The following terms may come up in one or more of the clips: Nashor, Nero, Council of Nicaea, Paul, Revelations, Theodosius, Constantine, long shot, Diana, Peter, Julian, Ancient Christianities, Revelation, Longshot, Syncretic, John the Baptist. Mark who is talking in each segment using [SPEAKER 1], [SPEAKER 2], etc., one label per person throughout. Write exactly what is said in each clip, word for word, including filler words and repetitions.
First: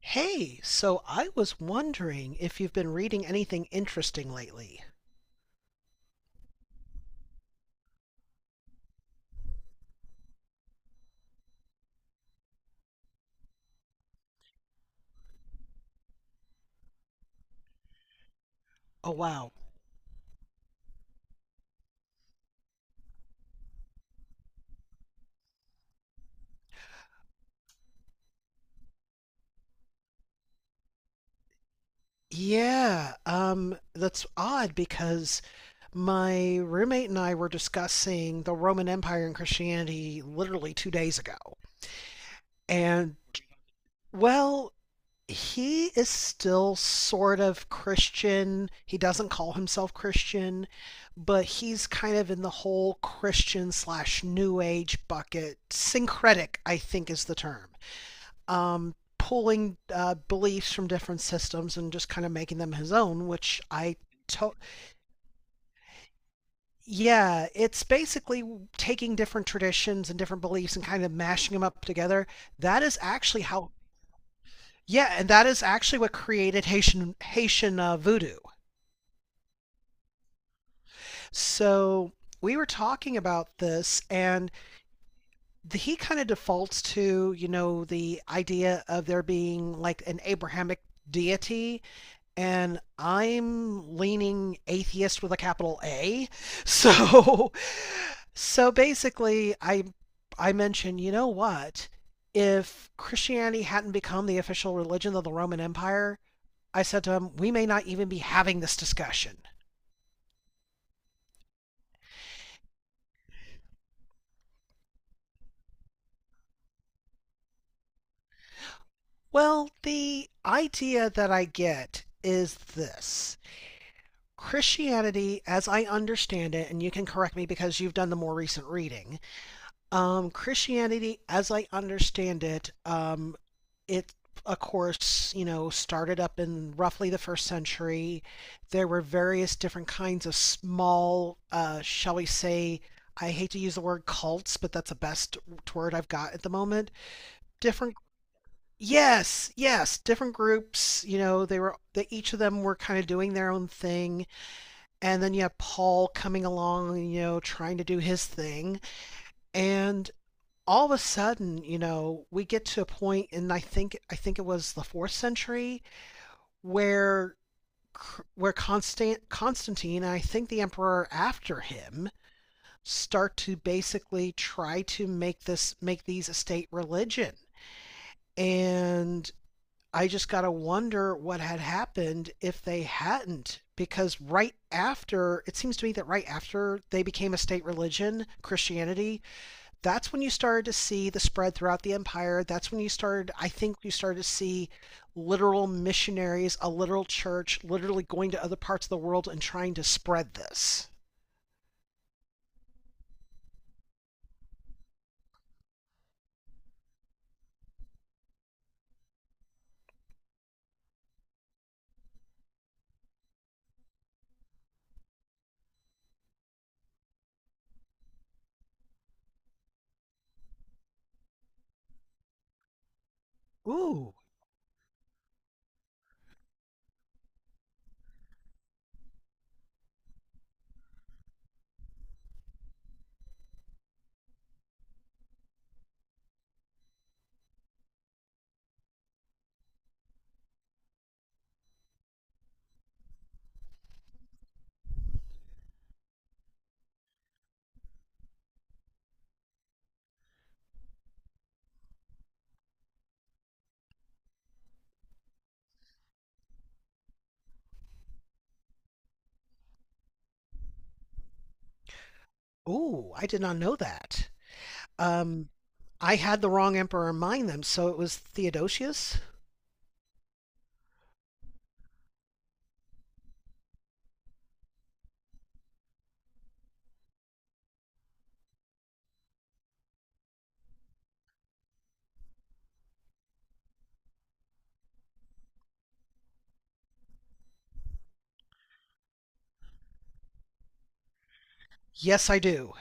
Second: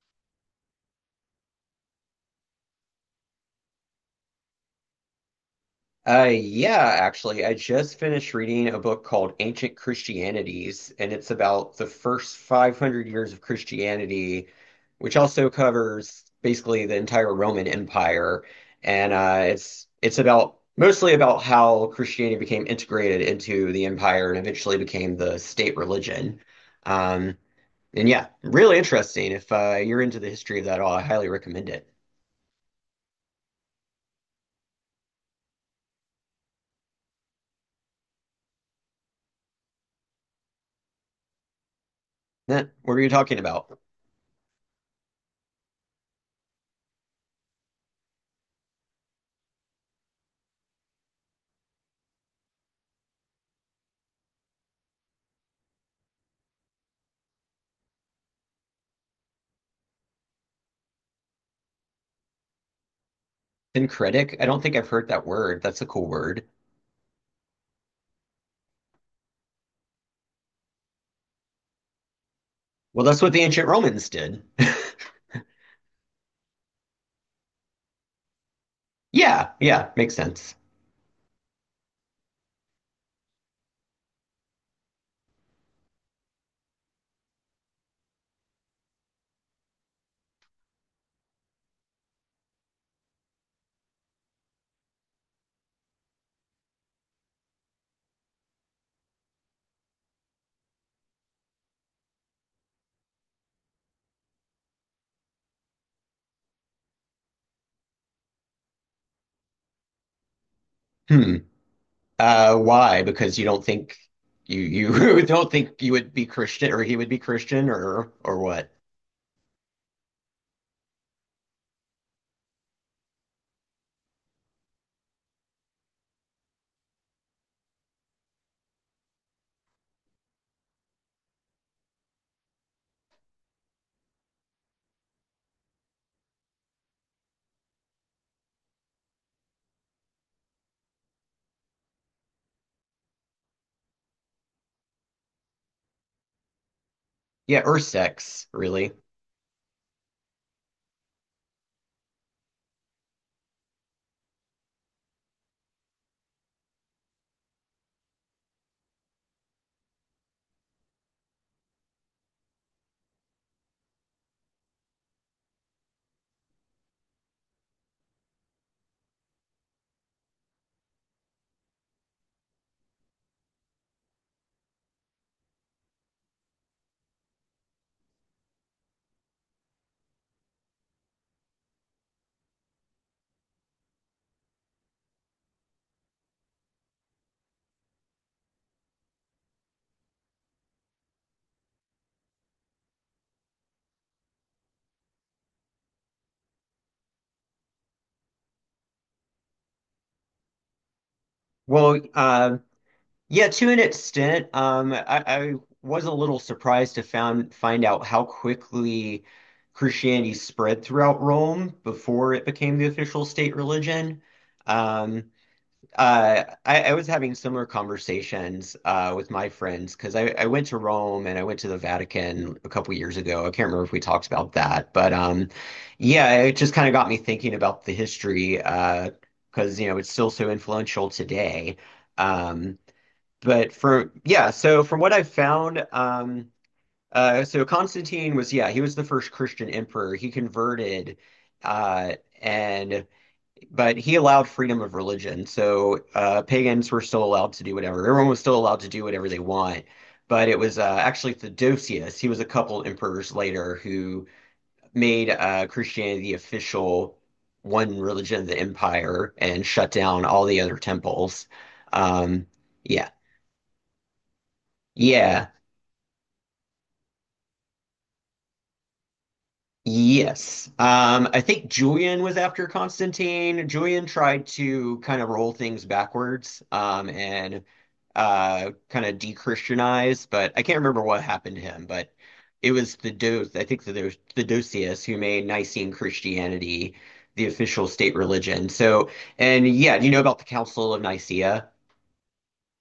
[SPEAKER 1] Hey, so I was wondering if you've been reading anything interesting lately.
[SPEAKER 2] Uh, yeah, actually, I just finished reading a book called Ancient Christianities, and it's about the first five hundred years of Christianity, which also covers basically the entire Roman Empire.
[SPEAKER 1] Oh,
[SPEAKER 2] And uh,
[SPEAKER 1] wow.
[SPEAKER 2] it's it's about mostly about how Christianity became integrated into the empire and eventually became the state religion. Um, and yeah, really interesting. If uh, you're into the history of that at all, I highly recommend it.
[SPEAKER 1] Yeah, um, that's odd because my roommate and I were discussing the Roman Empire and Christianity literally two days ago.
[SPEAKER 2] Nat, what are you
[SPEAKER 1] And,
[SPEAKER 2] talking about?
[SPEAKER 1] well, he is still sort of Christian. He doesn't call himself Christian, but he's kind of in the whole Christian slash New Age bucket. Syncretic, I think, is the term. Um, pulling uh, beliefs from different systems and just kind of making them his own, which I
[SPEAKER 2] Syncretic? I
[SPEAKER 1] to-
[SPEAKER 2] don't think I've heard that word. That's a cool word.
[SPEAKER 1] yeah, it's basically taking different traditions and different beliefs and kind of mashing them up together. That is
[SPEAKER 2] Well, that's what the
[SPEAKER 1] actually
[SPEAKER 2] ancient
[SPEAKER 1] how
[SPEAKER 2] Romans did.
[SPEAKER 1] yeah, and that is actually what created Haitian Haitian uh, voodoo.
[SPEAKER 2] Yeah, yeah, makes sense.
[SPEAKER 1] So we were talking about this, and the, he kind of defaults to you know the idea of there being like an Abrahamic deity, and I'm leaning atheist with a capital A. So so basically I I mentioned, you know what? If Christianity hadn't become the official religion of the Roman Empire, I said to him, we may not even be having this discussion.
[SPEAKER 2] Hmm. Uh, why? Because you don't think you you don't think you would be Christian or he would be Christian or or what?
[SPEAKER 1] Well, the idea that I get is this. Christianity, as I understand it, and you can correct me because you've done the more recent reading. Um, Christianity, as I understand it, um, it of course, you know, started up in roughly the first century. There were various different kinds of small, uh, shall we say, I hate to use the word cults, but that's the best word I've got at the moment.
[SPEAKER 2] Yeah, or
[SPEAKER 1] Different,
[SPEAKER 2] sex, really.
[SPEAKER 1] yes, yes, different groups. You know, they were that each of them were kind of doing their own thing, and then you have Paul coming along, you know, trying to do his thing, and all of a sudden, you know, we get to a point, and I think I think it was the fourth century where where Constant Constantine and I think the emperor after him start to basically try to make this make these a state religion. And I just got to wonder what had happened if they hadn't because right after, it seems to me that right after they became a state religion, Christianity, that's when you started to see the spread throughout the empire. That's when you started, I think you started to see literal missionaries, a literal church, literally going to other parts of the world and trying to spread this.
[SPEAKER 2] Well, uh, yeah, to an extent, um, I, I was a little surprised to found find out how quickly Christianity spread throughout Rome before it became the official state religion. Um, Uh, I, I was having similar conversations uh, with my friends because I, I went to Rome and I went to the Vatican a couple years ago. I can't remember if we
[SPEAKER 1] Ooh,
[SPEAKER 2] talked about that, but um, yeah, it just kind of got me thinking about the history uh, because you know it's still so influential today. Um, but for yeah, so from what I've found, um, uh, so Constantine was yeah, he was the first Christian emperor. He converted, uh, and but he allowed freedom of religion. So uh, pagans were still allowed to do whatever. Everyone was still allowed to do whatever they want. But it was uh, actually Theodosius. He was a couple emperors later who made uh, Christianity the official one religion of the empire and shut down all the other temples. Um, yeah.
[SPEAKER 1] ooh, I did not know that. Um,
[SPEAKER 2] Yeah.
[SPEAKER 1] I had the wrong emperor in mind then, so it was Theodosius?
[SPEAKER 2] Yes. Um, I think Julian was after Constantine. Julian tried to kind of roll things backwards, um, and uh, kind of de-Christianize, but I can't remember what happened to him. But it was the Do I think that there was Theodosius who made Nicene Christianity the official state religion. So, and yeah, do you know about the Council of Nicaea?
[SPEAKER 1] Yes, I do.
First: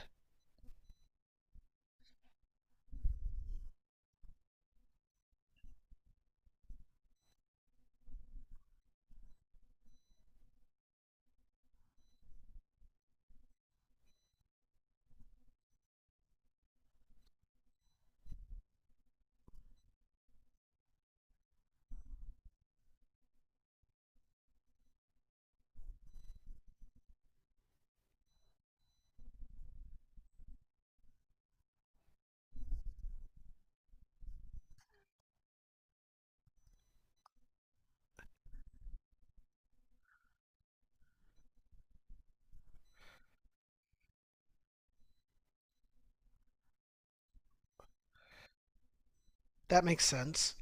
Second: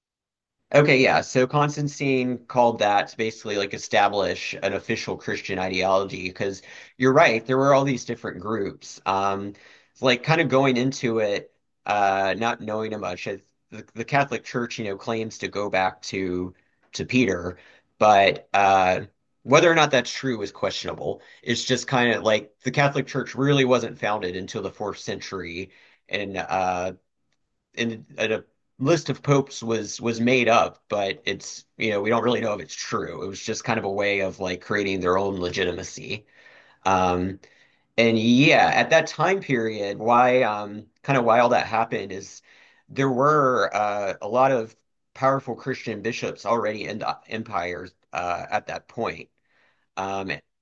[SPEAKER 2] Okay, yeah. So Constantine called that to basically like establish an official Christian ideology because you're right, there were all these different groups. Um, it's like kind of going into it, uh, not knowing much. It- The, the Catholic Church, you know, claims to go back to to Peter, but uh, whether or not that's true is questionable. It's just kind of like the Catholic Church really wasn't founded until the fourth century, and uh, in a a list of popes was was made up, but it's you know we don't really know if it's true. It was just kind of a way of like creating their own legitimacy. Um, and yeah, at that time period, why um, kind of why all that happened is there were uh, a lot of powerful Christian bishops already in the empires uh, at that point.
[SPEAKER 1] That makes
[SPEAKER 2] Um,
[SPEAKER 1] sense.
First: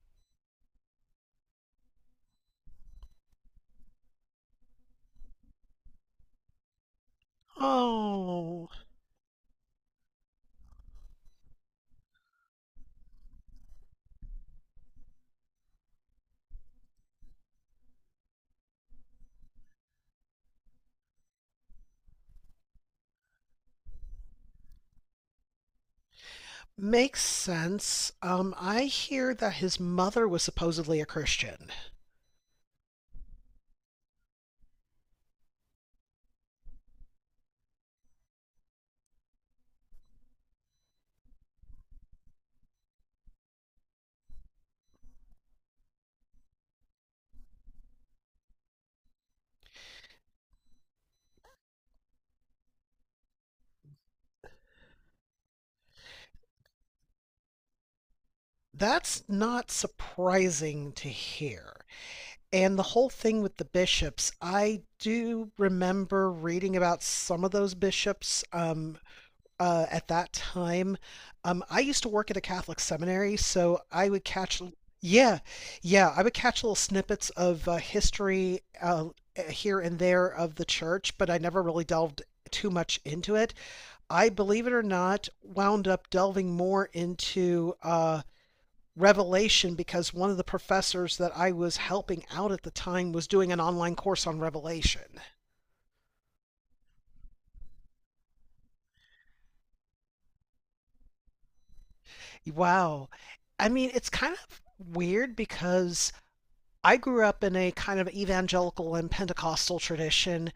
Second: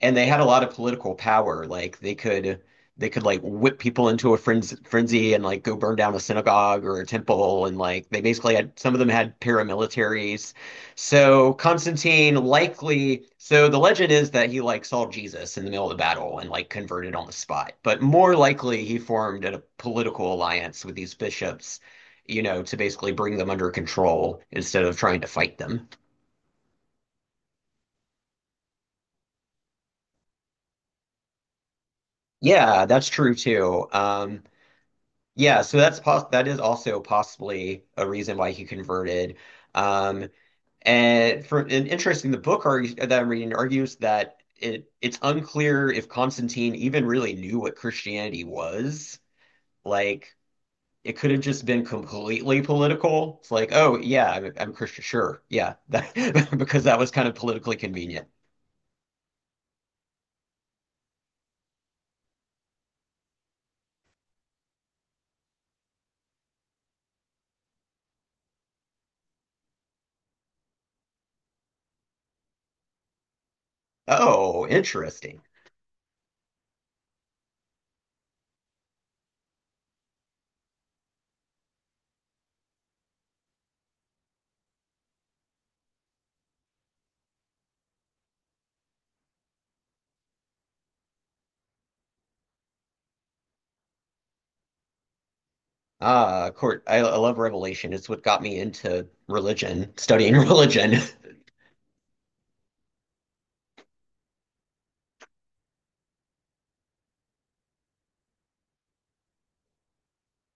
[SPEAKER 2] and they had a lot of political power. Like they could they could like whip people into a frenzy, frenzy and like go burn down a synagogue or a temple. And like they basically
[SPEAKER 1] Oh,
[SPEAKER 2] had some of them had paramilitaries. So Constantine likely so the legend is that he like saw Jesus in the middle of the battle and like converted on the spot. But more likely he formed a political alliance with these bishops. You know, to basically bring them under control instead of trying to fight them.
[SPEAKER 1] makes sense. Um, I hear that his mother was supposedly a Christian.
[SPEAKER 2] Yeah, that's true too. Um, Yeah, so that's pos that is also possibly a reason why he converted. Um, and for and interesting, the book argue, that I'm reading argues that it it's unclear if Constantine even really knew what Christianity was. Like it could have just been completely political. It's like, oh yeah, I'm, I'm Christian, sure, yeah, that, because that was kind of politically convenient.
[SPEAKER 1] That's not surprising to hear. And the whole thing with the bishops, I do remember reading about some of those bishops um, uh, at that time. Um, I used to work at a Catholic seminary, so I would catch,
[SPEAKER 2] Oh,
[SPEAKER 1] yeah,
[SPEAKER 2] interesting.
[SPEAKER 1] yeah, I would catch little snippets of uh, history uh, uh, here and there of the church, but I never really delved too much into it. I, believe it or not, wound up delving more into uh, Revelation because one of the professors that I was helping out at the time was doing an online course on Revelation.
[SPEAKER 2] Ah, court. I, I love Revelation. It's what got me into religion, studying religion.
[SPEAKER 1] Wow. I mean, it's kind of weird because I grew up in a kind of evangelical and Pentecostal tradition.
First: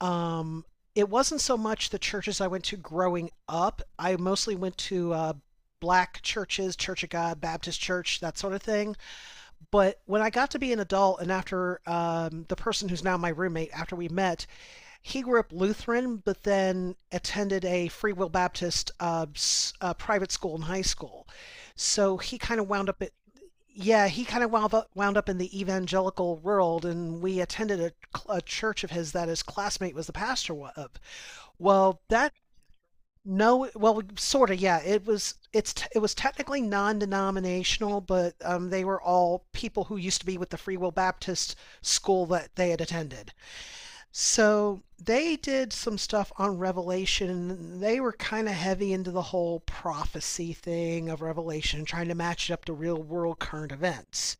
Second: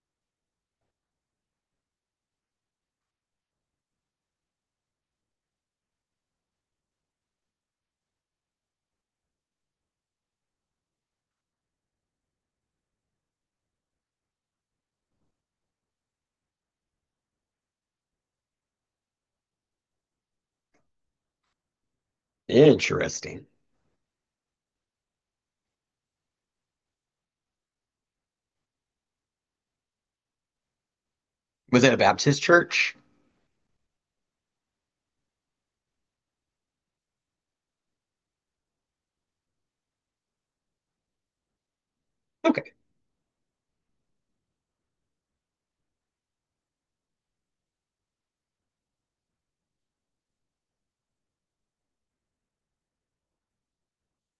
[SPEAKER 1] Um, it wasn't so much the churches I went to growing up. I mostly went to uh, black churches, Church of God, Baptist Church, that sort of thing. But when I got to be an adult, and after um, the person who's now my roommate, after we met, he grew up Lutheran, but then attended a Free Will Baptist uh, uh, private school in high school. So he kind of wound up at
[SPEAKER 2] Interesting.
[SPEAKER 1] yeah, he kind of wound up wound up in the evangelical world, and we attended a, a church of his that his classmate was the pastor of.
[SPEAKER 2] Was it a
[SPEAKER 1] Well, that
[SPEAKER 2] Baptist church?
[SPEAKER 1] no, well, sort of, yeah. It was it's it was technically non-denominational, but um, they were all people who used to be with the Free Will Baptist school that they
[SPEAKER 2] Okay.
[SPEAKER 1] had attended. So they did some stuff on Revelation. They were kind of heavy into the whole prophecy thing of Revelation, trying to match it up to real world current events.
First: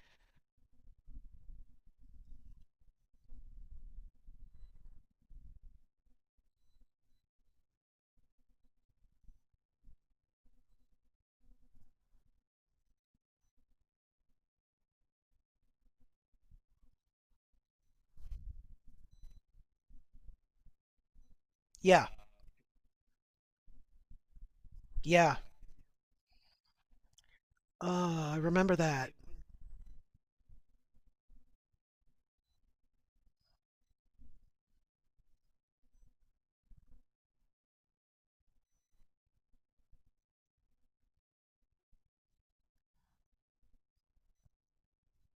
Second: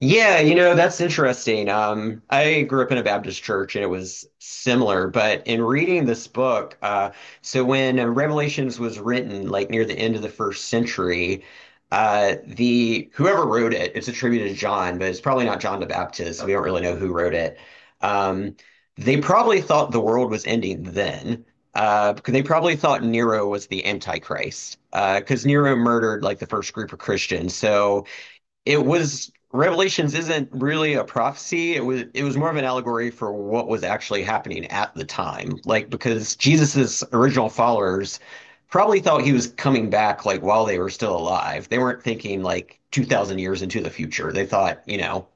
[SPEAKER 2] Yeah, you know, that's interesting. Um, I grew up in a Baptist church and it was similar, but in reading this book, uh, so when uh, Revelations was written, like near the end of the first century, uh, the whoever wrote it, it's attributed to John, but it's probably not John the Baptist. We don't really know who wrote it. Um, they probably thought the world was ending then.
[SPEAKER 1] Yeah,
[SPEAKER 2] Uh, because they probably thought Nero was the Antichrist, uh,
[SPEAKER 1] yeah.
[SPEAKER 2] because Nero murdered like the first group of Christians. So,
[SPEAKER 1] Uh, I remember
[SPEAKER 2] it
[SPEAKER 1] that.
[SPEAKER 2] was Revelations isn't really a prophecy. It was it was more of an allegory for what was actually happening at the time. Like because Jesus's original followers probably thought he was coming back like while they were still alive. They weren't thinking like two thousand years into the future. They thought, you know,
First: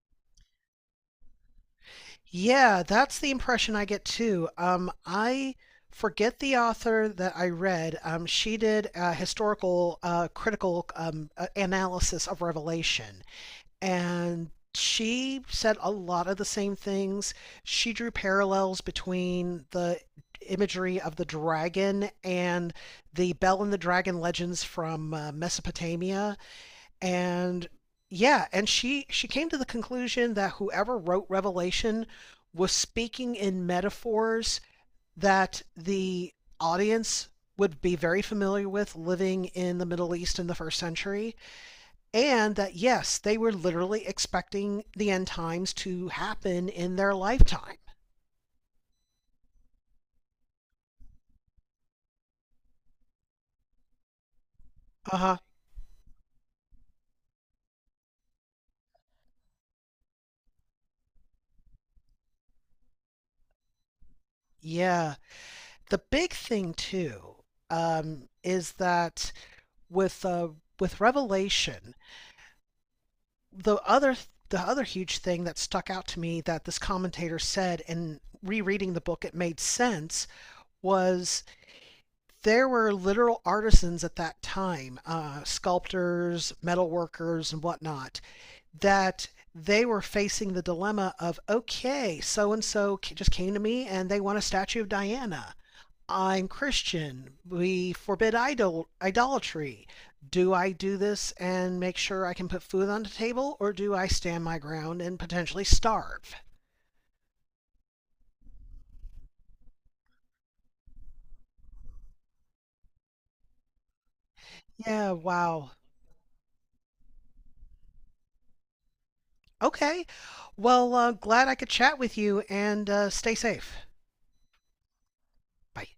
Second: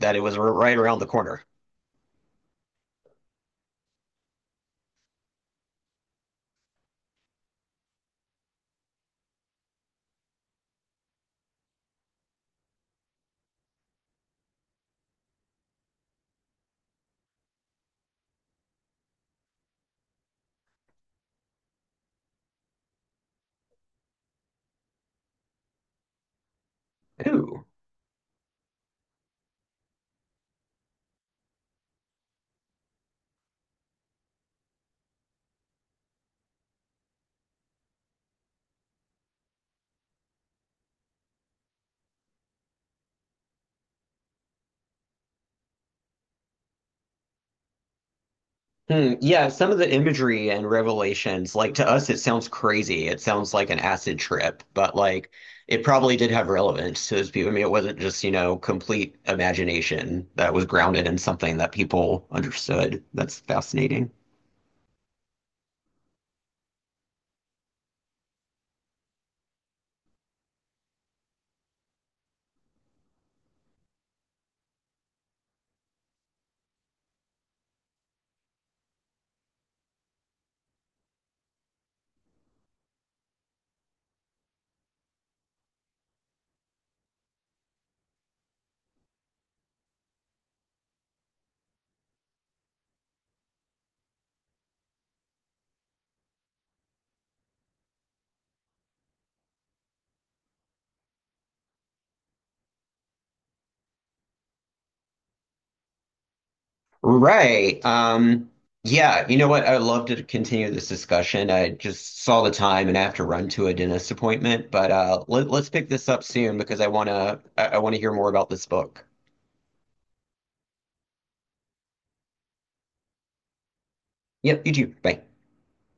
[SPEAKER 2] that it was r- right around the corner.
[SPEAKER 1] Yeah, that's the impression I get too. Um, I forget the author that I read. Um, she did a historical, uh, critical um, uh, analysis of Revelation, and she said a lot of the same things. She drew parallels between the imagery of the dragon and the Bell and the Dragon legends from uh, Mesopotamia,
[SPEAKER 2] Ooh.
[SPEAKER 1] and yeah, and she she came to the conclusion that whoever wrote Revelation was speaking in metaphors that the audience would be very familiar with living in the Middle East in the first century, and that yes, they were literally expecting the end times to happen in their lifetime.
[SPEAKER 2] Hmm, yeah, some of the imagery and revelations, like to us, it sounds crazy. It sounds like an acid trip, but
[SPEAKER 1] Uh
[SPEAKER 2] like
[SPEAKER 1] huh.
[SPEAKER 2] it probably did have relevance to those people. I mean, it wasn't just, you know, complete imagination that was grounded in something that people understood. That's fascinating.
[SPEAKER 1] Yeah. The big thing too um, is that with uh, with Revelation, the other the other huge thing that stuck out to me that this commentator said, and rereading the book, it made sense, was there were literal artisans at that time, uh, sculptors, metalworkers, and whatnot, that they were facing the dilemma of okay, so and so just came to me and they want a statue of Diana. I'm Christian. We forbid idol- idolatry. Do I do this and make sure I can put food on the table, or do I stand my ground and potentially starve?
[SPEAKER 2] Right. Um, yeah, you know what? I'd love to continue this discussion. I just saw the time and I have to run to a dentist appointment, but
[SPEAKER 1] Yeah,
[SPEAKER 2] uh, let, let's
[SPEAKER 1] wow.
[SPEAKER 2] pick this up soon because I wanna I, I wanna hear more about this book.
[SPEAKER 1] Okay. Well, uh, glad I could chat with you and uh, stay safe.
[SPEAKER 2] Yep, you too. Bye.
[SPEAKER 1] Bye.